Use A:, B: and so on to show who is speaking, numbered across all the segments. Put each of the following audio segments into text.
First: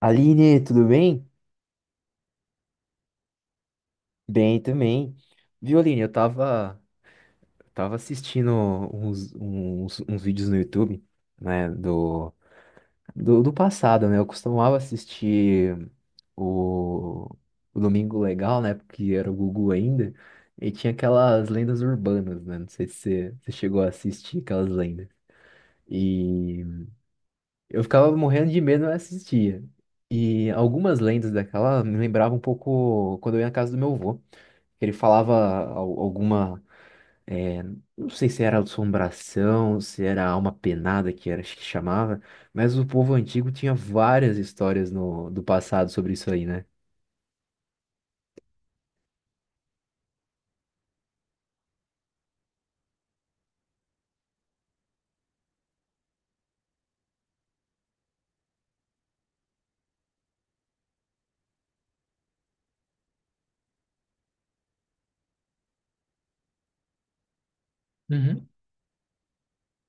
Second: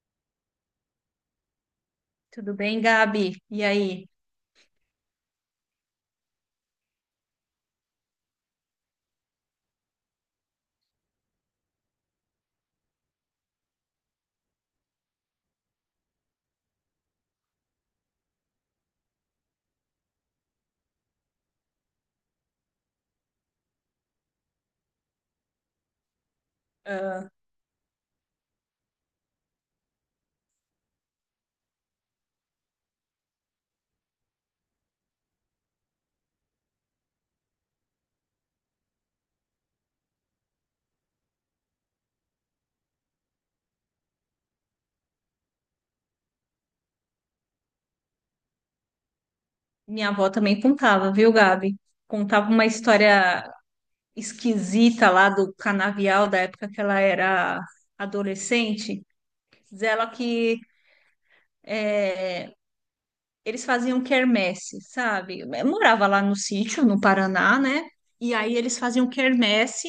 A: Aline, tudo bem?
B: Tudo bem, Gabi? E aí?
A: Bem também. Viu, Aline, eu tava assistindo uns vídeos no YouTube, né, do passado, né? Eu costumava assistir o, o Domingo Legal, né, porque era o Gugu ainda, e tinha aquelas lendas urbanas, né? Não sei se você chegou a assistir aquelas lendas. E
B: Ah,
A: eu ficava morrendo de medo, eu assistia. E algumas lendas daquela me lembravam um pouco quando eu ia na casa do meu avô. Ele falava alguma, é, não sei se era assombração, se era alma penada que era acho que chamava, mas o povo antigo tinha várias histórias no, do passado sobre isso aí, né?
B: minha avó também contava, viu, Gabi? Contava uma história esquisita lá do canavial da época que ela era adolescente. Diz ela que eh, eles faziam quermesse, sabe? Eu morava lá no sítio, no Paraná, né? E
A: Uhum,
B: aí eles faziam quermesse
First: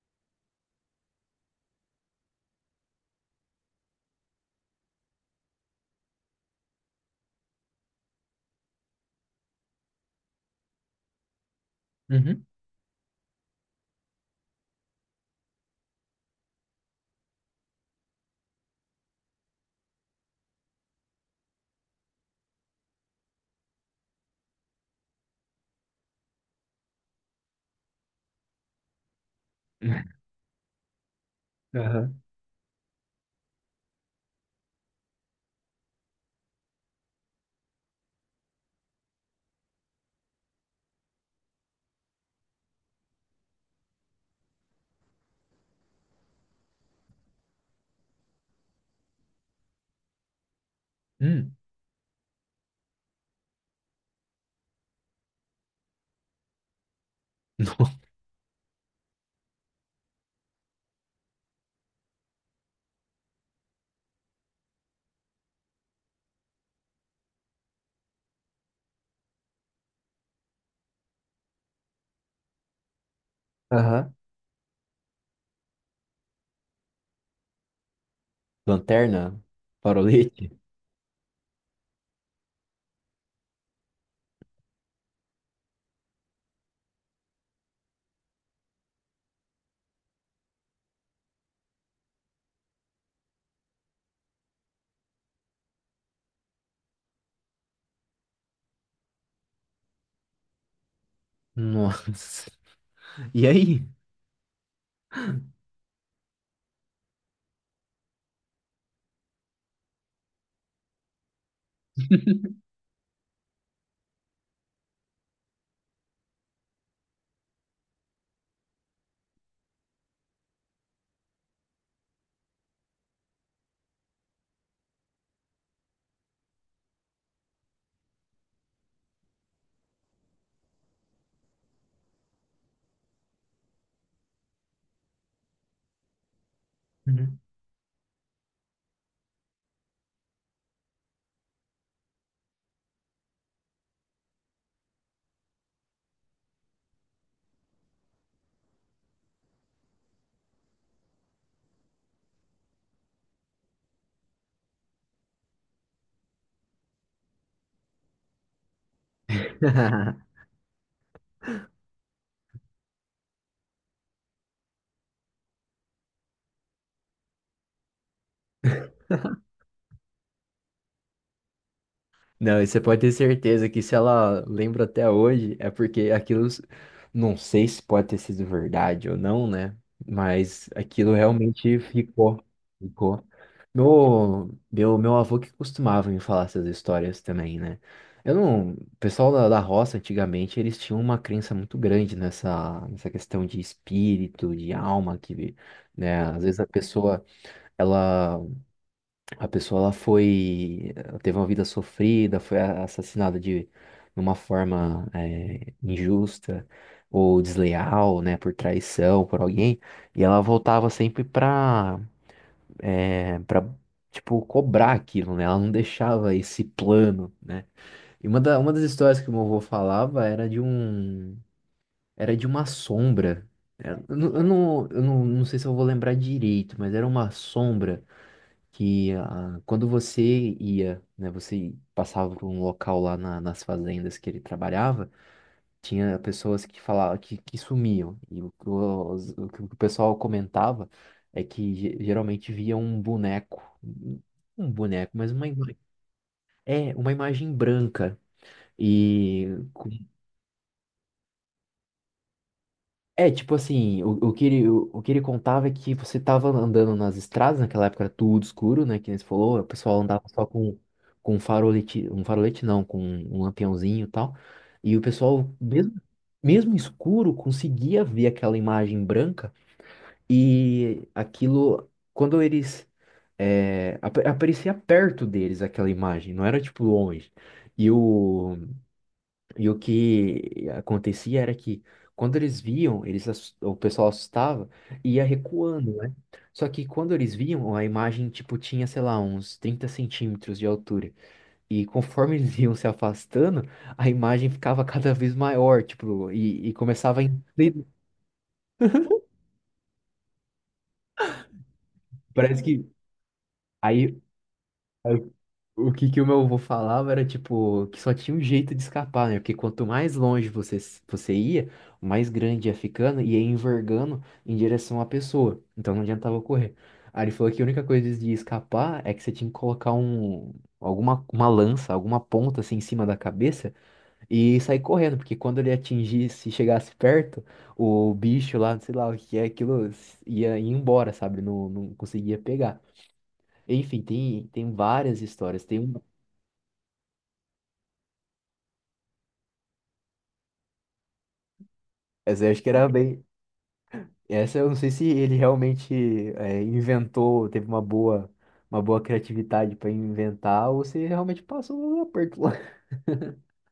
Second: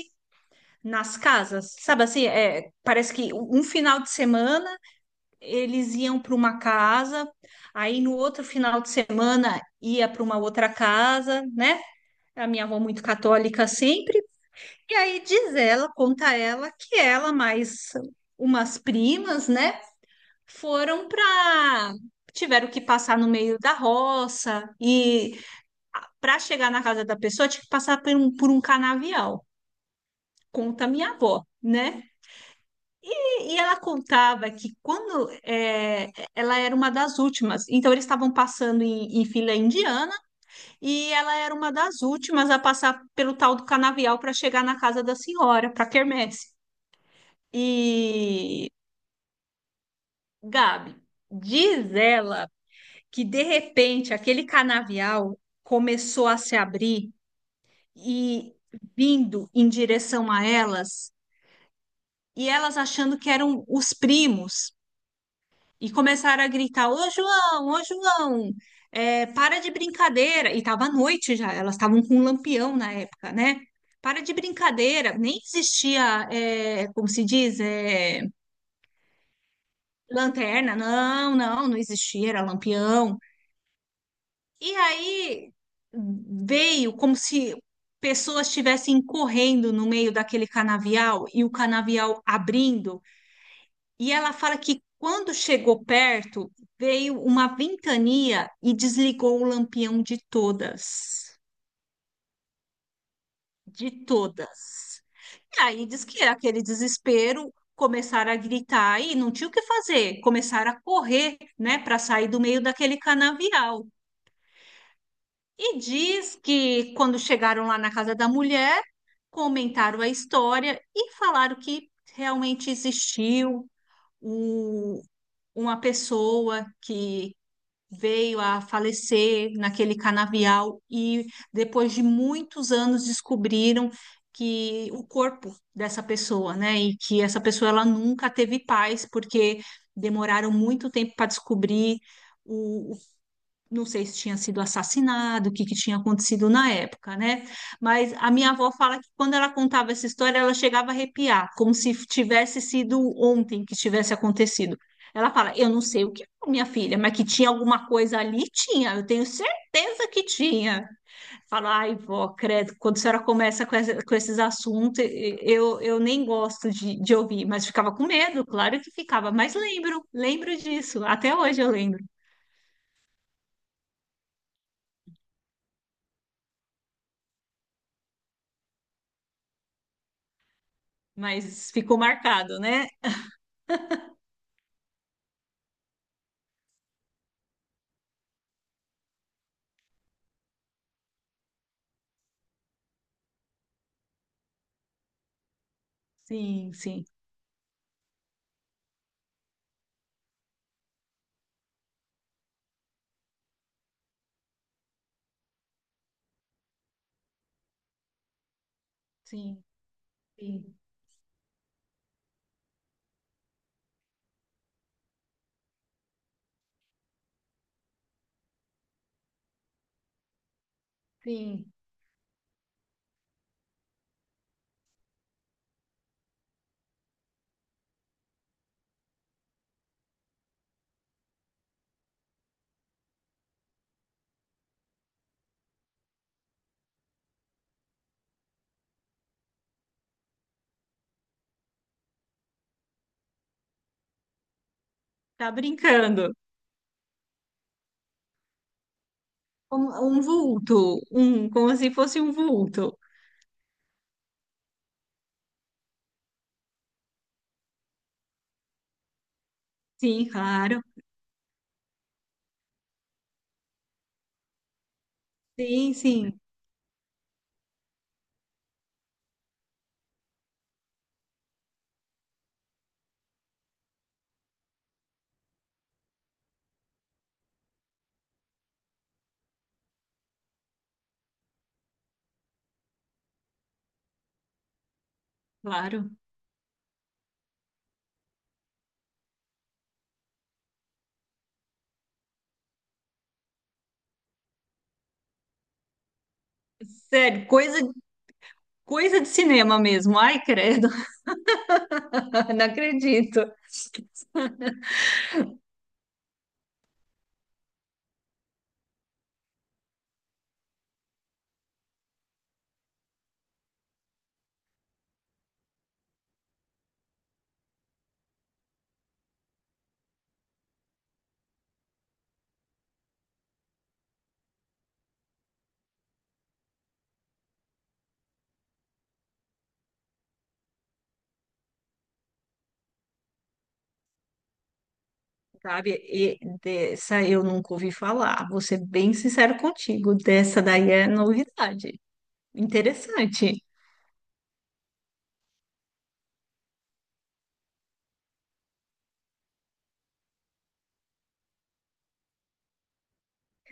B: nas casas, sabe assim? Parece que um final de semana. Eles iam para uma casa, aí no outro final de semana ia para uma outra casa, né?
A: uhum.
B: A minha avó muito católica sempre. E aí diz ela, conta ela, que ela mais umas primas, né, foram para tiveram que passar no meio da roça e para chegar na casa da pessoa tinha que passar por um canavial. Conta minha avó, né?
A: Aham.
B: E ela contava que quando ela era uma das últimas, então eles estavam passando em fila indiana e ela era uma das últimas a passar pelo tal do canavial para chegar na casa da senhora, para quermesse. E Gabi,
A: Hum.
B: diz ela que de repente aquele canavial começou a se abrir e vindo em direção a elas, e elas achando que eram os primos. E começaram a gritar: ô João, é, para de brincadeira. E estava à noite já, elas estavam com um lampião na época, né?
A: Aham.
B: Para de brincadeira, nem existia, é, como se diz, é,
A: Lanterna, farolete.
B: lanterna, não existia, era lampião. E aí veio como se pessoas estivessem correndo no meio daquele canavial e o canavial abrindo. E ela fala que quando chegou perto, veio uma ventania e desligou o lampião de todas.
A: Nossa. E aí?
B: De todas. E aí diz que aquele desespero começaram a gritar e não tinha o que fazer, começaram a correr, né, para sair do meio daquele canavial. E diz que quando chegaram lá na casa da mulher, comentaram a história e falaram que realmente existiu o- uma pessoa que veio a falecer naquele canavial e depois de muitos anos descobriram que o corpo dessa pessoa, né, e que
A: Uhum.
B: essa pessoa ela nunca teve paz porque demoraram muito tempo para descobrir o, não sei se tinha sido assassinado, o que, que tinha acontecido na época, né? Mas a minha avó fala que quando ela contava essa história, ela chegava a arrepiar, como se tivesse sido ontem que tivesse acontecido. Ela fala: Eu não sei o que foi, minha filha, mas que tinha alguma coisa ali, tinha, eu tenho certeza que tinha. Fala: Ai, vó, credo, quando a senhora começa com, essa- com esses assuntos, eu nem gosto de ouvir, mas ficava com medo, claro que ficava, mas lembro, lembro disso, até hoje eu lembro,
A: Não, e você pode ter certeza que se ela lembra até hoje, é porque aquilo, não sei se pode ter sido verdade ou não, né? Mas aquilo
B: mas
A: realmente
B: ficou
A: ficou,
B: marcado, né?
A: ficou. Meu avô que costumava me falar essas histórias também, né? Eu não, o pessoal da roça antigamente, eles tinham uma crença muito grande nessa, nessa questão de espírito, de alma, que, né, às vezes
B: Sim, sim,
A: ela a pessoa ela foi, ela teve uma vida sofrida, foi assassinada de uma forma injusta ou desleal, né, por traição, por
B: sim,
A: alguém, e ela
B: sim,
A: voltava sempre pra, pra, tipo, cobrar aquilo, né? Ela não deixava esse plano, né? E uma, da, uma das histórias que o meu avô falava era de um,
B: sim.
A: era de uma sombra. Eu, não, eu, não, eu não sei se eu vou lembrar direito, mas era uma sombra que ah, quando você ia, né, você passava por um local nas fazendas que ele trabalhava, tinha pessoas que falavam que sumiam. E o, que o que o pessoal comentava é que geralmente via um boneco, um boneco, mas uma,
B: Tá brincando.
A: é, uma imagem branca e
B: Um, um vulto, um, como se fosse um vulto.
A: É, tipo assim, o que ele contava é que você tava andando nas estradas, naquela época era tudo escuro, né? Que nem você falou, o pessoal andava
B: Sim,
A: só
B: claro.
A: com um farolete não, com um lampiãozinho e tal. E o pessoal, mesmo,
B: Sim, sim,
A: mesmo escuro, conseguia ver aquela imagem branca e aquilo, quando eles, é, aparecia perto deles aquela imagem, não era tipo longe. E o, e o que acontecia era que quando eles viam, eles, o pessoal assustava e ia recuando,
B: claro.
A: né? Só que quando eles viam, a imagem, tipo, tinha, sei lá, uns 30 centímetros de altura. E conforme eles iam se afastando, a imagem ficava cada vez maior, tipo, e começava a
B: Sério, coisa,
A: inclinar.
B: coisa de cinema mesmo. Ai, credo,
A: Parece
B: não
A: que...
B: acredito.
A: Aí o que que o meu avô falava era, tipo, que só tinha um jeito de escapar, né? Porque quanto mais longe você, você ia, mais grande ia ficando e ia envergando em direção à pessoa. Então não adiantava correr. Aí ele falou que a única coisa de escapar é que você tinha que colocar um, alguma, uma lança, alguma ponta assim em cima da cabeça e sair correndo, porque quando ele atingisse, chegasse perto, o bicho lá, sei lá o que é, aquilo ia, ia embora, sabe? Não, não conseguia pegar. Enfim, tem várias histórias. Tem
B: Sabe,
A: uma
B: e dessa eu nunca ouvi falar. Vou ser bem sincero contigo. Dessa daí é novidade.
A: Essa eu acho que era bem.
B: Interessante.
A: Essa eu não sei se ele realmente inventou, teve uma boa criatividade para inventar, ou se realmente passou um aperto lá.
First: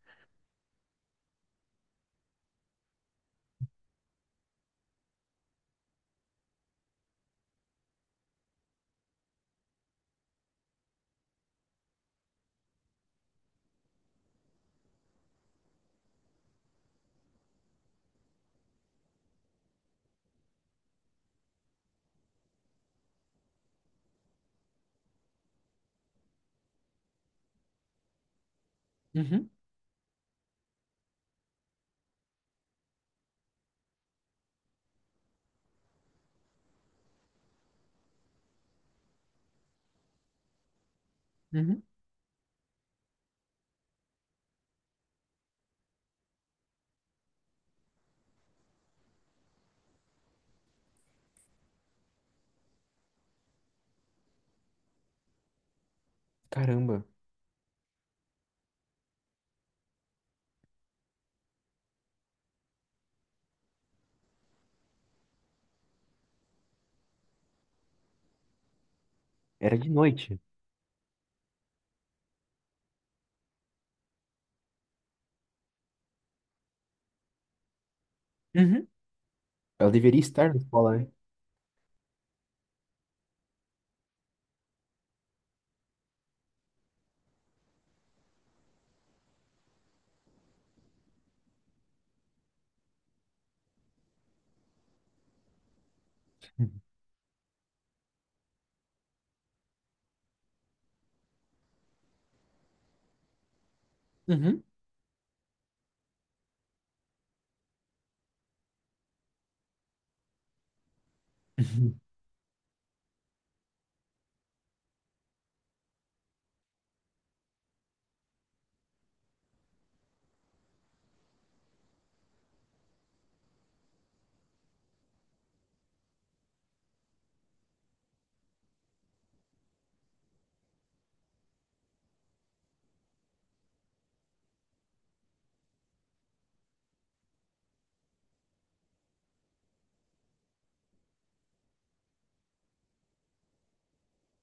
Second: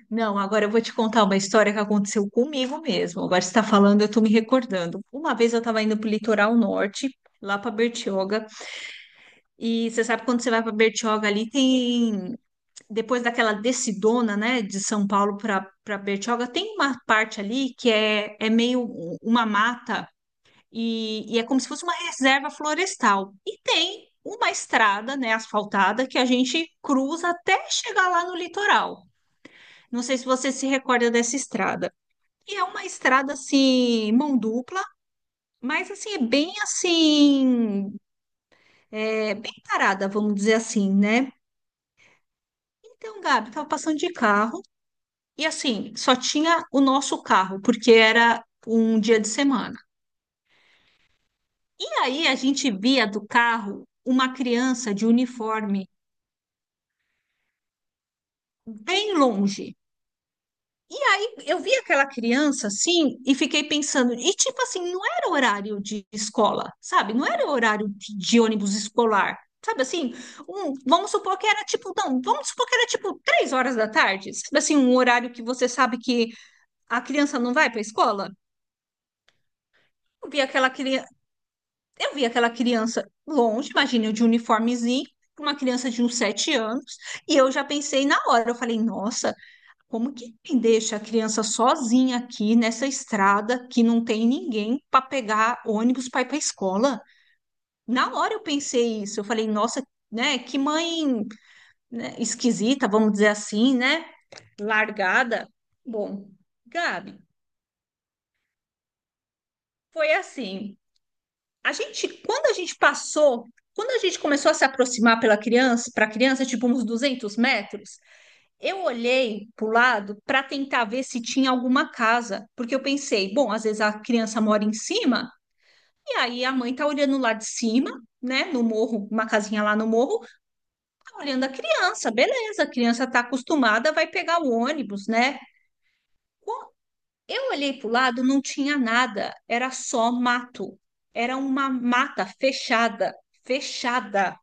B: Não, agora eu vou te contar uma história que aconteceu comigo mesmo. Agora você está falando, eu estou me recordando. Uma vez eu estava indo para o litoral norte, lá para Bertioga, e você sabe quando você vai para Bertioga ali, tem. Depois daquela descidona, né, de São Paulo para Bertioga, tem uma parte ali que é, é meio uma mata, e é como se fosse uma reserva florestal. E tem uma estrada, né, asfaltada, que a gente cruza até chegar lá no litoral.
A: Uhum,
B: Não sei se você se recorda dessa estrada. E é uma estrada assim, mão dupla, mas assim, é, bem parada, vamos dizer assim, né?
A: uhum.
B: Então, Gabi, tava passando de carro e assim, só tinha o nosso carro, porque era um dia de semana. E aí a gente via do carro uma criança de uniforme
A: Caramba,
B: bem longe. Eu vi aquela criança assim e fiquei pensando, e tipo assim, não era horário de escola, sabe? Não era horário de ônibus escolar,
A: era
B: sabe
A: de
B: assim?
A: noite.
B: Vamos supor que era tipo, não, vamos supor que era tipo 3 horas da tarde, sabe assim, um horário que você sabe que a criança não vai para a escola.
A: Uhum. Ela deveria
B: Eu vi
A: estar na
B: aquela
A: escola,
B: criança,
A: né?
B: eu vi aquela criança longe, imagina eu de uniformezinho, uma criança de uns 7 anos, e eu já pensei na hora, eu falei, nossa. Como que quem deixa a criança sozinha aqui nessa estrada que não tem ninguém para pegar ônibus para ir para a
A: Uhum.
B: escola? Na hora eu pensei isso, eu falei, nossa, né, que mãe, né, esquisita, vamos dizer assim, né, largada. Bom, Gabi, foi assim. A
A: Uhum.
B: gente, quando a gente passou, quando a gente começou a se aproximar pela criança, para a criança, tipo uns 200 metros, eu olhei para o lado para tentar ver se tinha alguma casa, porque eu pensei, bom, às vezes a criança mora em cima, e aí a mãe tá olhando lá de cima, né, no morro, uma casinha lá no morro, tá olhando a criança, beleza, a criança tá acostumada, vai pegar o ônibus, né? Bom, eu olhei para o lado, não tinha nada, era só mato, era uma mata fechada, fechada.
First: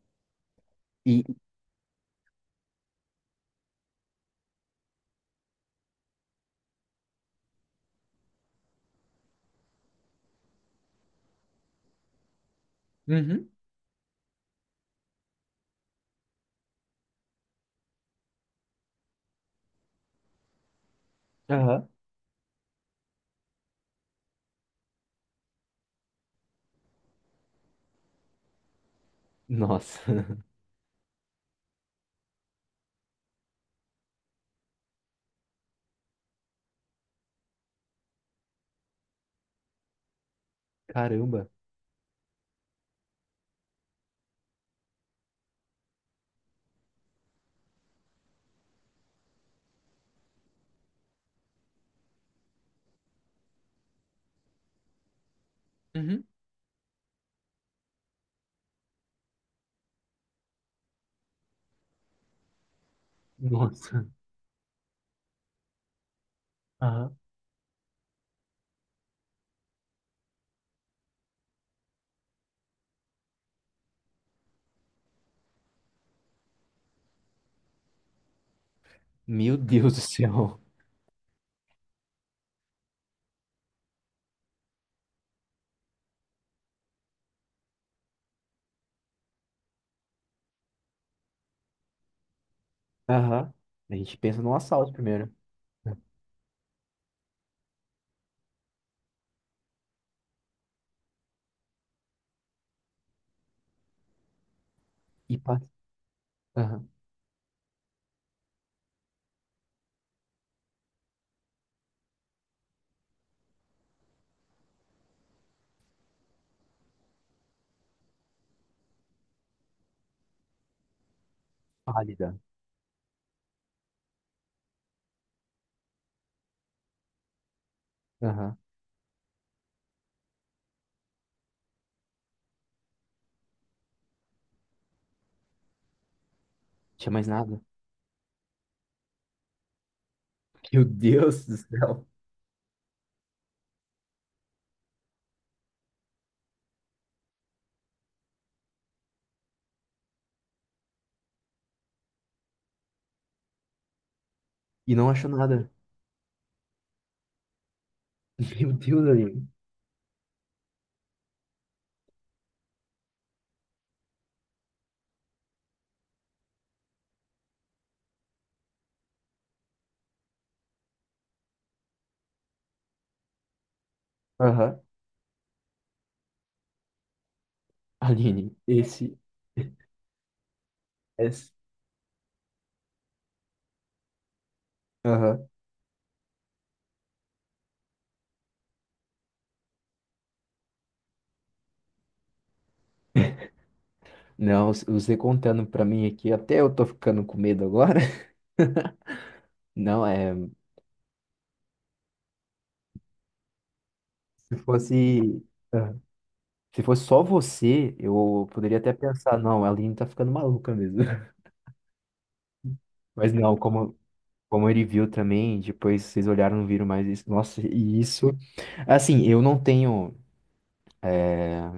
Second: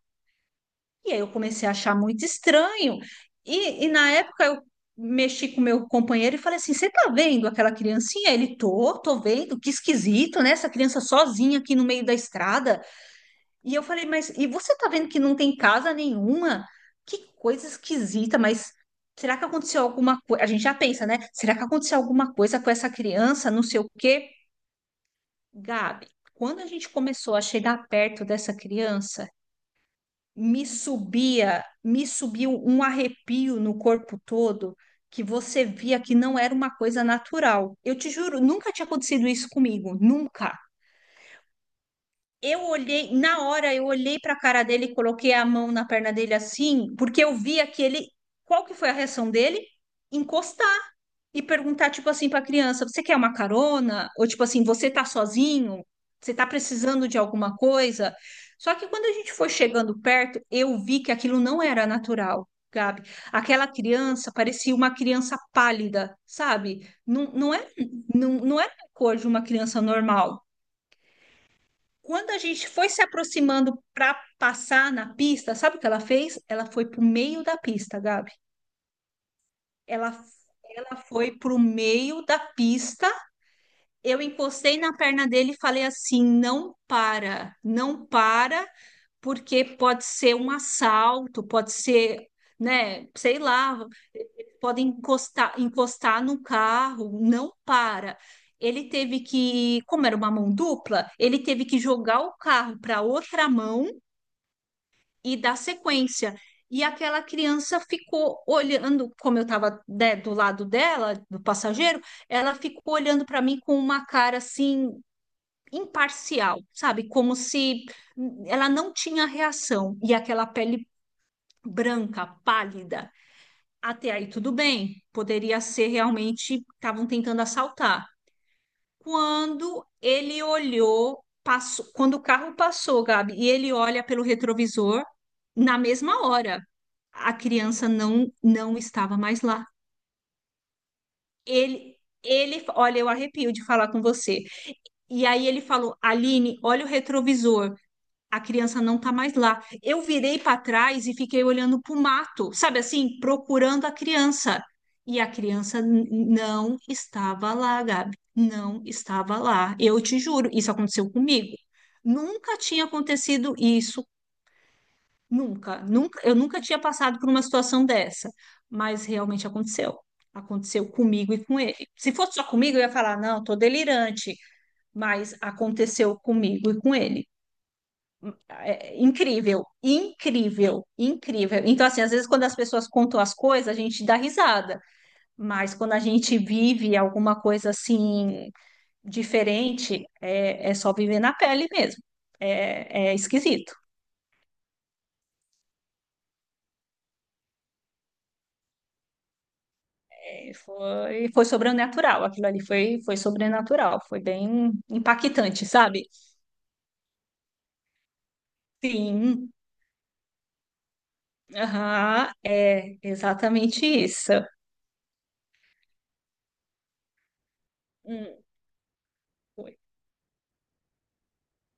B: E aí
A: E,
B: eu comecei a achar muito estranho. E na época eu mexi com meu companheiro e falei assim: você tá vendo aquela criancinha? Ele tô, tô vendo, que esquisito, né? Essa criança sozinha aqui no meio da estrada.
A: uhum,
B: E eu falei, mas e você tá vendo que não tem casa nenhuma? Que coisa esquisita, mas. Será que aconteceu alguma coisa? A gente já pensa, né? Será que
A: aham,
B: aconteceu alguma coisa com essa criança? Não sei o quê. Gabi, quando a gente começou a chegar perto dessa criança,
A: nossa,
B: me subia, me subiu um arrepio no corpo todo que você via que não era uma coisa natural. Eu te juro, nunca tinha acontecido isso comigo, nunca.
A: caramba,
B: Eu olhei, na hora eu olhei para a cara dele e coloquei a mão na perna dele assim, porque eu via que ele, qual que foi a reação dele? E perguntar, tipo assim, para a criança: você quer uma carona? Ou tipo assim, você tá sozinho?
A: uhum,
B: Você tá precisando de alguma coisa? Só que quando a gente foi chegando perto, eu vi que aquilo não era natural, Gabi. Aquela
A: nossa,
B: criança parecia uma criança pálida, sabe?
A: aham,
B: Não era a cor de uma criança normal. Quando a gente foi se aproximando para passar na pista, sabe o que ela fez? Ela foi para o meio da pista, Gabi.
A: meu Deus do
B: Ela,
A: céu.
B: ela foi para o meio da pista. Eu encostei na perna dele e falei assim: não para, não para, porque pode ser um assalto, pode ser, né, sei
A: Aham.
B: lá,
A: A gente pensa num
B: pode
A: assalto primeiro.
B: encostar, encostar no carro, não para. Ele teve que, como era uma mão dupla, ele teve que jogar o carro para outra mão e
A: E pá,
B: dar sequência.
A: aham,
B: E aquela criança ficou olhando, como eu estava, do lado dela, do passageiro, ela ficou olhando para mim com uma cara assim imparcial, sabe? Como se ela não tinha reação e aquela pele branca,
A: pálida.
B: pálida. Até aí tudo bem, poderia ser realmente estavam tentando assaltar.
A: Aham.
B: Quando ele olhou, passou, quando o carro passou, Gabi, e ele olha pelo retrovisor, na mesma hora,
A: Tinha mais
B: a
A: nada?
B: criança não estava mais lá.
A: Meu Deus do
B: Ele
A: céu.
B: ele, olha, eu arrepio de falar com você. E aí ele falou: Aline, olha o retrovisor. A criança não tá mais lá. Eu virei para trás e fiquei olhando para o mato, sabe assim, procurando a criança.
A: E não
B: E a
A: achou nada.
B: criança não estava lá, Gabi.
A: Meu
B: Não
A: Deus,
B: estava
A: Aline.
B: lá. Eu te juro, isso aconteceu comigo. Nunca tinha acontecido isso, nunca, nunca, eu nunca tinha passado por uma situação dessa, mas realmente aconteceu. Aconteceu comigo e com ele. Se fosse só comigo, eu ia falar, não, tô delirante,
A: Aham.
B: mas aconteceu comigo e com ele.
A: Aline,
B: É
A: esse,
B: incrível, incrível,
A: esse.
B: incrível. Então, assim, às vezes quando as pessoas contam as coisas, a gente dá risada,
A: Aham.
B: mas quando a gente vive alguma coisa assim diferente, é, é só viver na pele mesmo. É, é esquisito.
A: Não, você contando pra mim aqui, até eu tô ficando com medo agora. Não, é.
B: É, foi, foi sobrenatural, aquilo ali foi, foi sobrenatural, foi
A: Se
B: bem
A: fosse.
B: impactante,
A: Aham.
B: sabe?
A: Se fosse só você, eu poderia até pensar,
B: Sim,
A: não, a Aline tá ficando maluca mesmo.
B: aham, é
A: Mas não,
B: exatamente
A: como.
B: isso.
A: Como ele viu também, depois vocês olharam, não viram mais isso. Nossa, e
B: Hum,
A: isso. Assim, eu não
B: foi.
A: tenho. é,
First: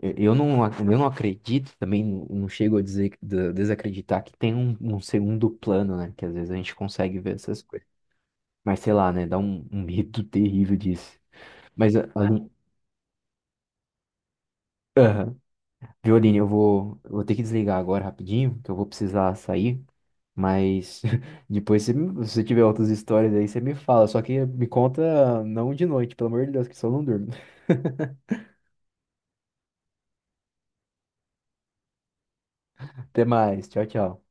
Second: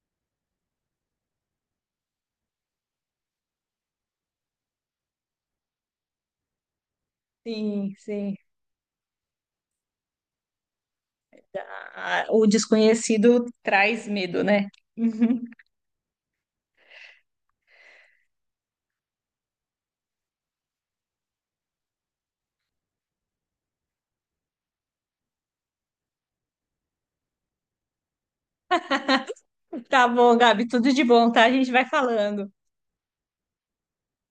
A: Eu eu não acredito, também não chego a dizer, desacreditar que tem um, um segundo plano, né? Que às vezes a gente consegue ver essas coisas.
B: Sim, sim.
A: Mas sei lá, né? Dá um, um medo terrível disso. Mas,
B: O
A: Aline,
B: desconhecido traz medo, né?
A: aham.
B: Uhum.
A: Viu, Aline, eu vou ter que desligar agora rapidinho, que eu vou precisar sair. Mas depois, se você tiver outras histórias aí, você me fala. Só que me conta não de noite, pelo amor de Deus, que só não durmo.
B: Tá bom, Gabi, tudo de bom, tá? A gente vai falando.
A: Até mais. Tchau, tchau.